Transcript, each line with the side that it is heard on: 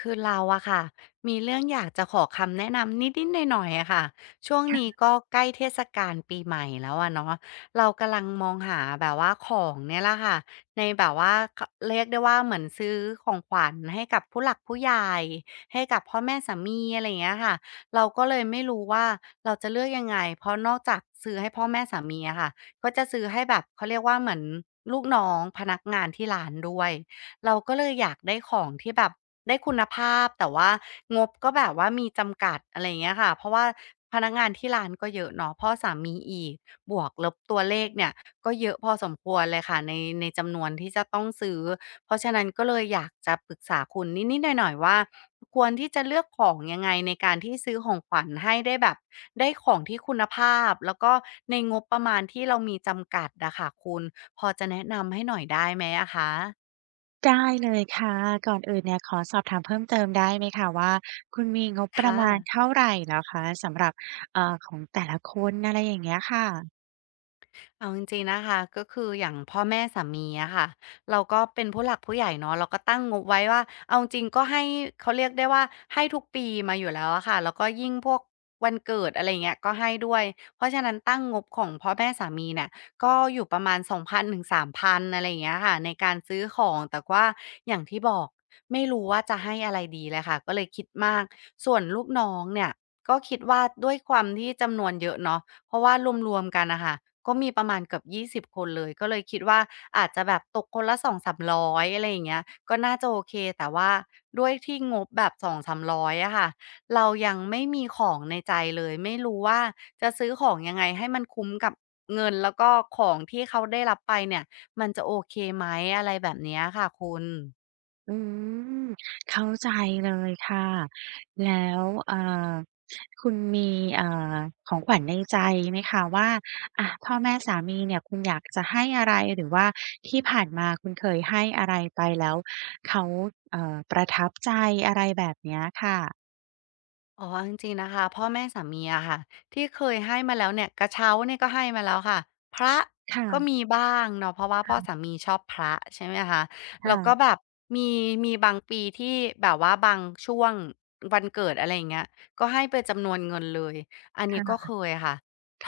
left: คือเราอะค่ะมีเรื่องอยากจะขอคำแนะนำนิดๆหน่อยๆอะค่ะช่วงนี้ก็ใกล้เทศกาลปีใหม่แล้วอะเนาะเรากำลังมองหาแบบว่าของเนี่ยแหละค่ะในแบบว่าขเรียกได้ว่าเหมือนซื้อของขวัญให้กับผู้หลักผู้ใหญ่ให้กับพ่อแม่สามีอะไรอย่างเงี้ยค่ะเราก็เลยไม่รู้ว่าเราจะเลือกยังไงเพราะนอกจากซื้อให้พ่อแม่สามีอะค่ะก็จะซื้อให้แบบเขาเรียกว่าเหมือนลูกน้องพนักงานที่ร้านด้วย เราก็เลยอยากได้ของที่แบบได้คุณภาพแต่ว่างบก็แบบว่ามีจำกัดอะไรอย่างเงี้ยค่ะเพราะว่าพนักงานที่ร้านก็เยอะเนาะพ่อสามีอีกบวกลบตัวเลขเนี่ยก็เยอะพอสมควรเลยค่ะในจำนวนที่จะต้องซื้อเพราะฉะนั้นก็เลยอยากจะปรึกษาคุณนิดๆหน่อยๆว่าควรที่จะเลือกของยังไงในการที่ซื้อของขวัญให้ได้แบบได้ของที่คุณภาพแล้วก็ในงบประมาณที่เรามีจำกัดอะค่ะคุณพอจะแนะนำให้หน่อยได้ไหมอะคะ
right: ได้เลยค่ะก่อนอื่นเนี่ยขอสอบถามเพิ่มเติมได้ไหมคะว่าคุณมีงบประ
left: ค่ะ
right: มาณเท่าไรเหรอคะสำหรับของแต่ละคนอะไรอย่างเงี้ยค่ะ
left: เอาจริงๆนะคะก็คืออย่างพ่อแม่สามีอะค่ะเราก็เป็นผู้หลักผู้ใหญ่เนาะเราก็ตั้งงบไว้ว่าเอาจริงก็ให้เขาเรียกได้ว่าให้ทุกปีมาอยู่แล้วอะค่ะแล้วก็ยิ่งพวกวันเกิดอะไรงเงี้ยก็ให้ด้วยเพราะฉะนั้นตั้งงบของพ่อแม่สามีเนี่ยก็อยู่ประมาณ2,000-3,000องพันถึงสามพันอะไรอย่างเงี้ยค่ะในการซื้อของแต่ว่าอย่างที่บอกไม่รู้ว่าจะให้อะไรดีเลยค่ะก็เลยคิดมากส่วนลูกน้องเนี่ยก็คิดว่าด้วยความที่จำนวนเยอะเนาะ เพราะว่ารวมๆกันน่ะค่ะก็มีประมาณเกือบ20คนเลยก็เลยคิดว่าอาจจะแบบตกคนละ2สา3 0 0อยอะไรอย่างเงี้ยก็น่าจะโอเคแต่ว่าด้วยที่งบแบบ200-300องสามร้อยอะค่ะเรายังไม่มีของในใจเลยไม่รู้ว่าจะซื้อของยังไงให้มันคุ้มกับเงินแล้วก็ของที่เขาได้รับไปเนี่ยมันจะโอเคไหมอะไรแบบเนี้ยค่ะคุณ
right: อืมเข้าใจเลยค่ะแล้วคุณมีเอ่อของขวัญในใจไหมคะว่าอะพ่อแม่สามีเนี่ยคุณอยากจะให้อะไรหรือว่าที่ผ่านมาคุณเคยให้อะไรไปแล้วเขาประทับใจอะไรแบบเนี้ยค่ะ
left: อ๋อจริงๆนะคะพ่อแม่สามีอะค่ะที่เคยให้มาแล้วเนี่ยกระเช้าเนี่ยก็ให้มาแล้วค่ะพระก็
right: ค่ะ
left: มีบ้างเนาะเพราะว่าพ่อสามีชอบพระใช่ไหมคะแล้วก็แบ
right: ค่ะ
left: บมีมีบางปีที่แบบว่าบางช่วงวันเกิดอะไรอย่างเงี้ยก็ให้เป็นจำนวนเงินเลยอันนี้ก็
right: ค่ะ
left: เคยค่ะ
right: ค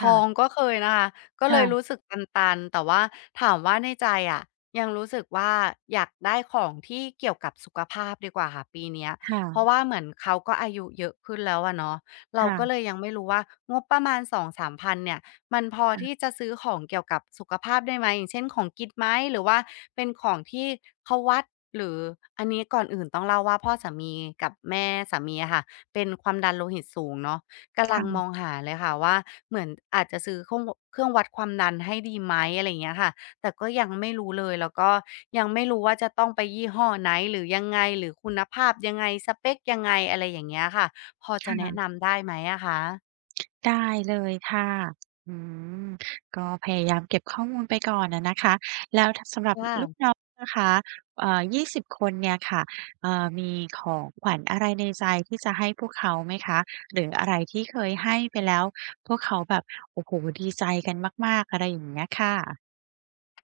left: ทอง
right: ่ะ
left: ก็เคยนะคะก็เลย
right: ค่ะ
left: รู้สึกตันๆแต่ว่าถามว่าในใจอะยังรู้สึกว่าอยากได้ของที่เกี่ยวกับสุขภาพดีกว่าค่ะปีเนี้ย เพราะ
right: ค่ะ
left: ว่าเหมือนเขาก็อายุเยอะขึ้นแล้วอะเนาะเราก็เล
right: ค่ะ
left: ยยังไม่รู้ว่างบประมาณสองสามพันเนี่ยมันพอที่จะซื้อของเกี่ยวกับสุขภาพได้ไหมอย่างเช่นของกินไหมหรือว่าเป็นของที่เขาวัดหรืออันนี้ก่อนอื่นต้องเล่าว่าพ่อสามีกับแม่สามีอะค่ะเป็นความดันโลหิตสูงเนาะกำลังม
right: ค่ะ
left: องหาเลยค่ะว่าเหมือนอาจจะซื้อเครื่องวัดความดันให้ดีไหมอะไรอย่างเงี้ยค่ะ แต่ก็ยังไม่รู้เลยแล้วก็ยังไม่รู้ว่าจะต้องไปยี่ห้อไหนหรือยังไงหรือคุณภาพยังไงสเปกยังไงอะไรอย่างเงี้ยค่ะพอจะแนะ
right: ค่ะ
left: นำได้ไหมอะคะ
right: ได้เลยค่ะอืมก็พยายามเก็บข้อมูลไปก่อนอะนะคะแล้วทสำหรับ
left: ว่า
right: ลูกน้องนะคะ20คนเนี่ยค่ะมีของขวัญอะไรในใจที่จะให้พวกเขาไหมคะหรืออะไรที่เคยให้ไปแล้วพวกเขาแบบโอ้โฮดีใจกันมากๆอะไรอย่างเงี้ยค่ะ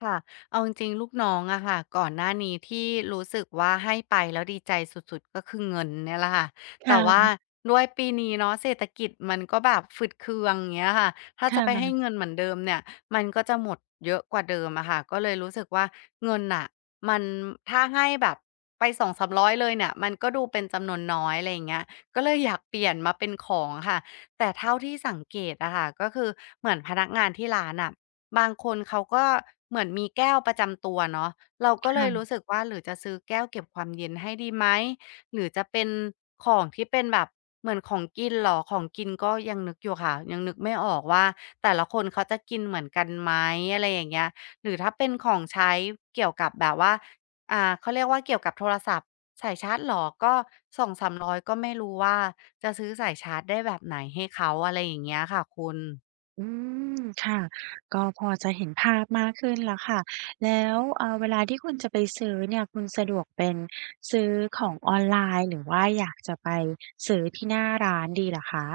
left: ค่ะเอาจริงๆลูกน้องอะค่ะก่อนหน้านี้ที่รู้สึกว่าให้ไปแล้วดีใจสุดๆก็คือเงินเนี่ยแหละค่ะแต่ว่า
right: ค่ะ
left: ด้วยปีนี้เนาะเศรษฐกิจมันก็แบบฝืดเคืองอย่างเงี้ยค่ะถ้าจะไปให้
right: ค่ะ
left: เงินเหมือนเดิมเนี่ยมันก็จะหมดเยอะกว่าเดิมอะค่ะก็เลยรู้สึกว่าเงินอะมันถ้าให้แบบไปสองสามร้อยเลยเนี่ยมันก็ดูเป็นจำนวนน้อยอะไรอย่างเงี้ยก็เลยอยากเปลี่ยนมาเป็นของค่ะแต่เท่าที่สังเกตอะค่ะก็คือเหมือนพนักงานที่ร้านอะ บางคนเขาก็เหมือนมีแก้วประจำตัวเนาะเราก็เลยรู้
right: ค่ะ
left: สึกว่าหรือจะซื้อแก้วเก็บความเย็นให้ดีไหมหรือจะเป็นของที่เป็นแบบเหมือนของกินเหรอของกินก็ยังนึกอยู่ค่ะยังนึกไม่ออกว่าแต่ละคนเขาจะกินเหมือนกันไหมอะไรอย่างเงี้ยหรือถ้าเป็นของใช้เกี่ยวกับแบบว่าเขาเรียกว่าเกี่ยวกับโทรศัพท์สายชาร์จเหรอก็สองสามร้อยก็ไม่รู้ว่าจะซื้อสายชาร์จได้แบบไหนให้เขาอะไรอย่างเงี้ยค่ะคุณ
right: อืมค่ะก็พอจะเห็นภาพมากขึ้นแล้วค่ะแล้วเวลาที่คุณจะไปซื้อเนี่ยคุณสะดวกเป็นซื้อของออนไลน์หรือว่าอยากจะไปซื้อที่หน้าร้านดีเหรอคะ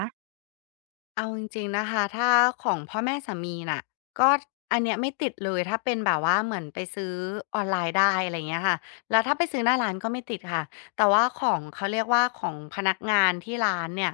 left: เอาจริงๆนะคะถ้าของพ่อแม่สามีน่ะก็อันเนี้ยไม่ติดเลยถ้าเป็นแบบว่าเหมือนไปซื้อออนไลน์ได้อะไรเงี้ยค่ะแล้วถ้าไปซื้อหน้าร้านก็ไม่ติดค่ะแต่ว่าของเขาเรียกว่าของพนักงานที่ร้านเนี่ย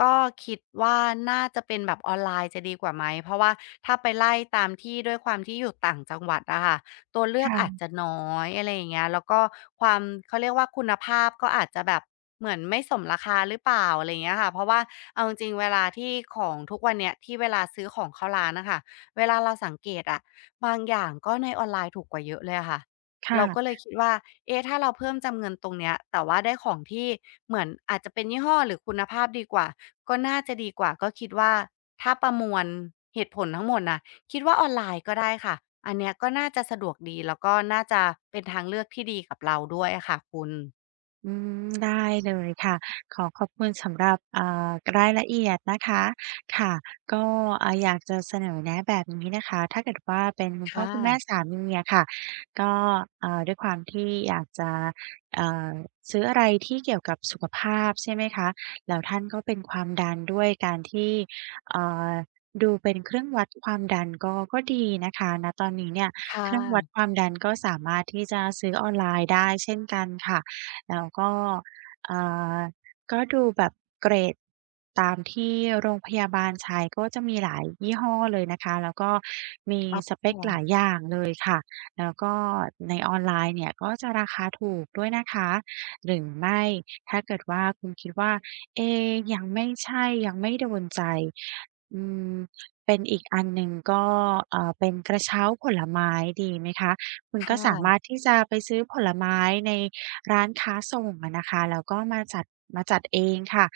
left: ก็คิดว่าน่าจะเป็นแบบออนไลน์จะดีกว่าไหมเพราะว่าถ้าไปไล่ตามที่ด้วยความที่อยู่ต่างจังหวัดอะค่ะ ตัวเลือกอาจ
right: ค่ะ
left: จะน้อยอะไรอย่างเงี้ยแล้วก็ความเขาเรียกว่าคุณภาพก็อาจจะแบบเหมือนไม่สมราคาหรือเปล่าอะไรอย่างเงี้ยค่ะเพราะว่าเอาจริงๆเวลาที่ของทุกวันเนี้ยที่เวลาซื้อของเข้าร้านน่ะค่ะเวลาเราสังเกตอะบางอย่างก็ในออนไลน์ถูกกว่าเยอะเลยอะค่ะเราก็เล
right: ค่ะ
left: ยคิดว่าเอ๊ะถ้าเราเพิ่มจำเงินตรงเนี้ยแต่ว่าได้ของที่เหมือนอาจจะเป็นยี่ห้อหรือคุณภาพดีกว่าก็น่าจะดีกว่าก็คิดว่าถ้าประมวลเหตุผลทั้งหมดน่ะ คิดว่าออนไลน์ก็ได้ค่ะ อันเนี้ยก็น่าจะสะดวกดีแล้วก็น่าจะเป็นทางเลือกที่ดีกับเราด้วยอะค่ะคุณ
right: อืมได้เลยค่ะขอขอบคุณสำหรับรายละเอียดนะคะค่ะก็อยากจะเสนอแนะแบบนี้นะคะถ้าเกิดว่าเป็นคุณพ่อ
left: ค่ะ
right: คุณแม่สามีอะค่ะก็ด้วยความที่อยากจะเอ่อซื้ออะไรที่เกี่ยวกับสุขภาพใช่ไหมคะแล้วท่านก็เป็นความดันด้วยการที่เอ่อดูเป็นเครื่องวัดความดันก็ดีนะคะณตอนนี้เนี่ย
left: ค่
right: เครื่องวัดค
left: ะ
right: วามดันก็สามารถที่จะซื้อออนไลน์ได้เช่นกันค่ะ แล้วก็อ่าก็ดูแบบเกรดตามที่โรงพยาบาลใช้ก็จะมีหลายยี่ห้อเลยนะคะแล้วก็มี
left: อ๋
right: ส
left: อ
right: เปกหลายอย่างเลยค่ะแล้วก็ในออนไลน์เนี่ยก็จะราคาถูกด้วยนะคะหรือไม่ถ้าเกิดว่าคุณคิดว่าเอ๊ยังไม่ใช่ยังไม่โดนใจอืมเป็นอีกอันหนึ่งก็เป็นกระเช้าผลไม้ดีไหมคะคุณก็
left: ค่ะ
right: สามารถที่จะไปซื้อผลไม้ใน ร้านค้าส่งอะนะคะแล้วก็มาจัดมาจัดเองค่ะ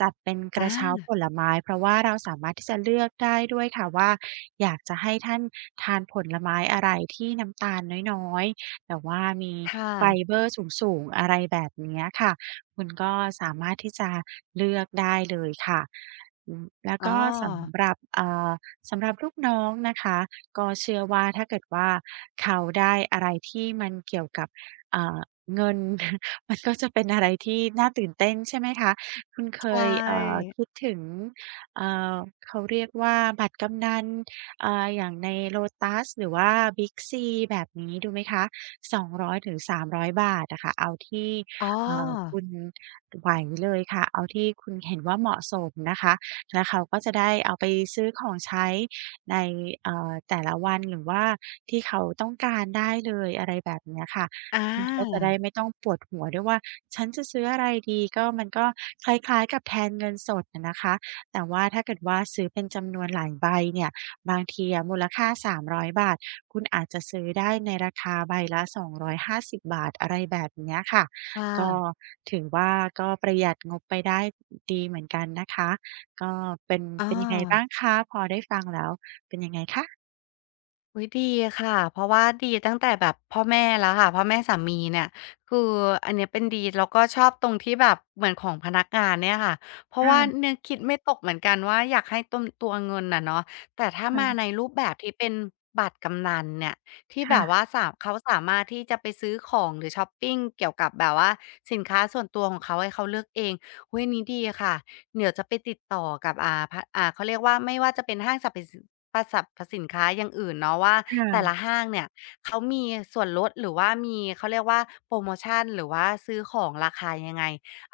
right: จัดเป็นกระเช้า
left: อา
right: ผลไม้เพราะว่าเราสามารถที่จะเลือกได้ด้วยค่ะว่าอยากจะให้ท่านทานผลไม้อะไรที่น้ำตาลน้อยๆแต่ว่ามี
left: ค
right: ไฟ
left: ่ะ
right: เบอร์สูงๆอะไรแบบเนี้ยค่ะคุณก็สามารถที่จะเลือกได้เลยค่ะอืมแล้ว
left: อ๋อ
right: ก็สำหรับสำหรับลูกน้องนะคะก็เชื่อว่าถ้าเกิดว่าเขาได้อะไรที่มันเกี่ยวกับเอ่อ เงิน มันก็จะเป็นอะไรที่น่าตื่นเต้นใช่ไหมคะคุณเค
left: ใช
right: ยเอ่อ
left: ่
right: คิดถึงเอ่อเขาเรียกว่าบัตรกำนันอย่างใน Lotus หรือว่า Big C แบบนี้ดูไหมคะ200ถึง300บาทนะคะเอาที่
left: อ๋อ
right: คุณไหวเลยค่ะเอาที่คุณเห็นว่าเหมาะสมนะคะแล้วเขาก็จะได้เอาไปซื้อของใช้ในแต่ละวันหรือว่าที่เขาต้องการได้เลยอะไรแบบเนี้ยค่ะ
left: อ
right: คุณก็จะ
left: า
right: ได้ไม่ต้องปวดหัวด้วยว่าฉันจะซื้ออะไรดีก็มันก็คล้ายๆกับแทนเงินสดอะนะคะแต่ว่าถ้าเกิดว่าซื้อเป็นจำนวนหลายใบเนี่ยบางทีอะมูลค่า300บาทคุณอาจจะซื้อได้ในราคาใบละ250บบาทอะไรแบบเนี้ยค่ะ
left: ค่
right: ก็
left: ะ
right: ถือว่าก็ประหยัดงบไปได้ดีเหมือนกันนะคะก็เป็น
left: อ้อ
right: เป็นยังไงบ้างคะพอได้ฟังแล้ว
left: อุ๊ยดีค่ะเพราะว่าดีตั้งแต่แบบพ่อแม่แล้วค่ะพ่อแม่สามีเนี่ยคืออันเนี้ยเป็นดีแล้วก็ชอบตรงที่แบบเหมือนของพนักงานเนี่ยค่ะเพราะว่า
right: ค่ะ
left: นึกคิดไม่ตกเหมือนกันว่าอยากให้ต้นตัวเงินน่ะเนาะแต่ถ้ามาในรูปแบบที่เป็นบัตรกำนัลเนี่ยที่
right: ๆ
left: แบบ
right: ค่ะ
left: ว่าสาเขาสามารถที่จะไปซื้อของหรือชอปปิงเกี่ยวกับแบบว่าสินค้าส่วนตัวของเขาให้เขาเลือกเองอุ๊ยอันนี้ดีค่ะ เดี๋ยวจะไปติดต่อกับอ่าพอ่าเขาเรียกว่าไม่ว่าจะเป็นห้างสรรพสินปสรรพสินค้าอย่างอื่นเนาะว่า
right: ๆค
left: แต่ละห้างเนี่ยเขามีส่วนลดหรือว่ามีเขาเรียกว่าโพรโมชันหรือว่าซื้อของราคายังไง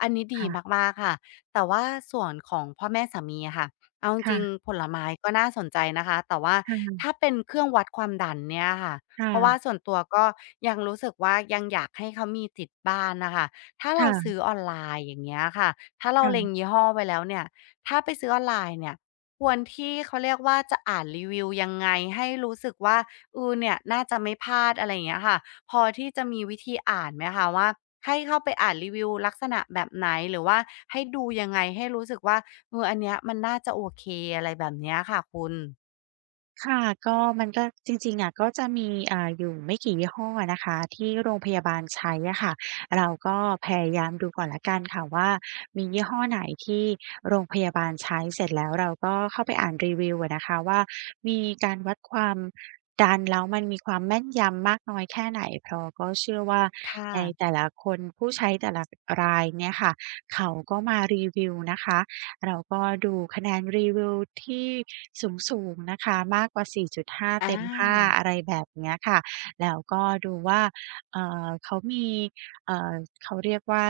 left: อันนี้ดี
right: ่ะ
left: มากๆค่ะแต่ว่าส่วนของพ่อแม่สามีอะค่ะเอาจ
right: ๆ
left: ริงๆผลไม้ก็น่าสนใจนะคะแต่ว่า
right: ๆ
left: ถ้าเป็นเครื่องวัดความดันเนี่ยค่ะเพราะว่า
right: ค
left: ส่วนตัวก็ยังรู้สึกว่ายังอยากให้เขามีติดบ้านน่ะค่ะ ถ้าเรา
right: ่ะ
left: ซื้อออนไลน์อย่างเงี้ยค่ะ ถ้าเราเล็ง
right: ๆ
left: ยี่ห้อไว้แล้วเนี่ย ถ้าไปซื้อออนไลน์เนี่ยควรที่เขาเรียกว่าจะอ่านรีวิวยังไงให้รู้สึกว่าเออเนี่ยน่าจะไม่พลาดอะไรอย่างเงี้ยค่ะพอที่จะมีวิธีอ่านไหมคะว่าให้เข้าไปอ่านรีวิวลักษณะแบบไหนหรือว่าให้ดูยังไงให้รู้สึกว่าเอออันเนี้ยมันน่าจะโอเคอะไรแบบเนี้ยค่ะคุณ
right: ค่ะก็มันก็จริงๆอะก็จะมีอยู่ไม่กี่ยี่ห้ออะนะคะที่โรงพยาบาลใช้อะค่ะเราก็พยายามดูก่อนแล้วกันค่ะว่ามียี่ห้อไหนที่โรงพยาบาลใช้เสร็จแล้วเราก็เข้าไปอ่านรีวิวอะนะคะว่ามีการวัดความดันแล้วมันมีความแม่นยำมากน้อยแค่ไหนเพราะก็เชื่อว่า
left: ค่ะ
right: ในแต่ละคนผู้ใช้แต่ละรายเนี่ยค่ะเขาก็มารีวิวนะคะ เราก็ดูคะแนนรีวิวที่สูงๆนะคะมากกว่า 4.5
left: อ
right: เต็ม5
left: า
right: อะไรแบบเนี้ยค่ะแล้วก็ดูว่าเขามีเอ่อเขาเรียกว่า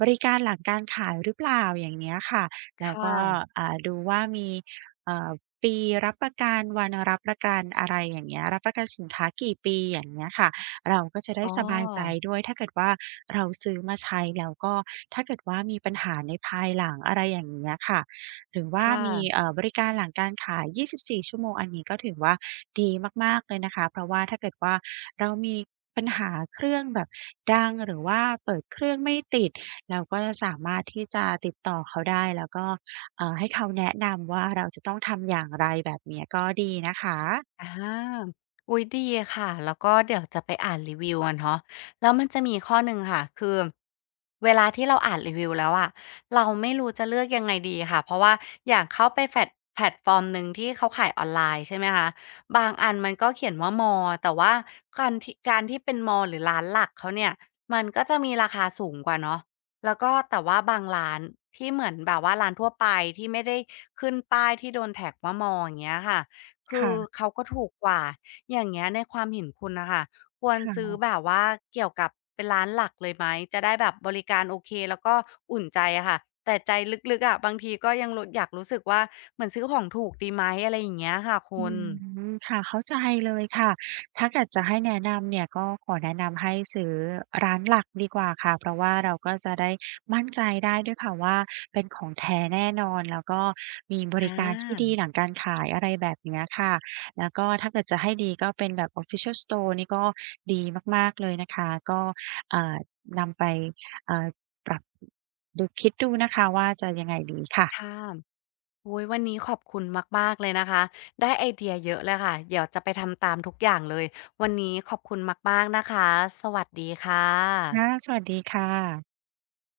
right: บริการหลังการขายหรือเปล่าอย่างเนี้ยค่ะแล้ว
left: ค่ะ
right: ก็ดูว่ามีเอ่อปีรับประกันวันรับประกันอะไรอย่างเงี้ยรับประกันสินค้ากี่ปีอย่างเงี้ยค่ะ เราก็จะได้
left: อ๋อ
right: สบายใจด้วยถ้าเกิดว่าเราซื้อมาใช้แล้วก็ถ้าเกิดว่ามีปัญหาในภายหลังอะไรอย่างเงี้ยค่ะหรือว่า
left: ค่ะ
right: มีบริการหลังการขาย 24 ชั่วโมงอันนี้ก็ถือว่าดีมากๆเลยนะคะเพราะว่าถ้าเกิดว่าเรามีปัญหาเครื่องแบบดังหรือว่าเปิดเครื่องไม่ติดเราก็จะสามารถที่จะติดต่อเขาได้แล้วก็ให้เขาแนะนำว่าเราจะต้องทำอย่างไรแบบเนี้ยก็ดีนะคะ
left: อาอุ๊ยดีค่ะ แล้วก็เดี๋ยวจะไปอ่านรีวิวอะเนาะแล้วมันจะมีข้อหนึ่งค่ะ คือเวลาที่เราอ่านรีวิวแล้วอะเราไม่รู้จะเลือกยังไงดีค่ะ เพราะว่าอย่างเข้าไปแพลตฟอร์มหนึ่งที่เขาขายออนไลน์ใช่ไหมคะ บางอันมันก็เขียนว่ามอแต่ว่าการที่เป็นมอหรือร้านหลักเขาเนี่ย มันก็จะมีราคาสูงกว่าเนาะแล้วก็แต่ว่าบางร้านที่เหมือนแบบว่าร้านทั่วไปที่ไม่ได้ขึ้นป้ายที่โดนแท็กว่ามออย่างเงี้ยค่ะ คือ
right: ค่ะ
left: เขาก็ถูกกว่า อย่างเงี้ยในความเห็นคุณน่ะค่ะควรซื้อ
right: ค่ะ
left: แบบว่าเกี่ยวกับเป็นร้านหลักเลยไหมจะได้แบบบริการโอเคแล้วก็อุ่นใจอะค่ะแต่ใจลึกๆอะบางทีก็ยังอยากรู้สึกว่าเหมือนซื้อของถูกดีไหมอะไรอย่างเงี้ยค่ะคุ
right: อื
left: ณ
right: มค่ะเข้าใจเลยค่ะถ้าเกิดจะให้แนะนำเนี่ยก็ขอแนะนำให้ซื้อร้านหลักดีกว่าค่ะเพราะว่าเราก็จะได้มั่นใจได้ด้วยค่ะว่าเป็นของแท้แน่นอนแล้วก็มีบ
left: อ
right: ริการที่ดี
left: า
right: หลังการขายอะไรแบบเนี้ยค่ะแล้วก็ถ้าเกิดจะให้ดีก็เป็นแบบ Official Store นี่ก็ดีมากๆเลยนะคะก็อ่านำไปอ่าปรับคิดดูนะคะว่าจะยังไงดีค่ะ
left: ค่ะอุ๊ยวันนี้ขอบคุณมากๆเลยนะคะได้ไอเดียเยอะเลยค่ะเดี๋ยวจะไปทำตามทุกอย่างเลยวันนี้ขอบคุณมากๆนะคะสวัสดีค่
right: ค่ะ
left: ะ
right: สวัสดีค่ะ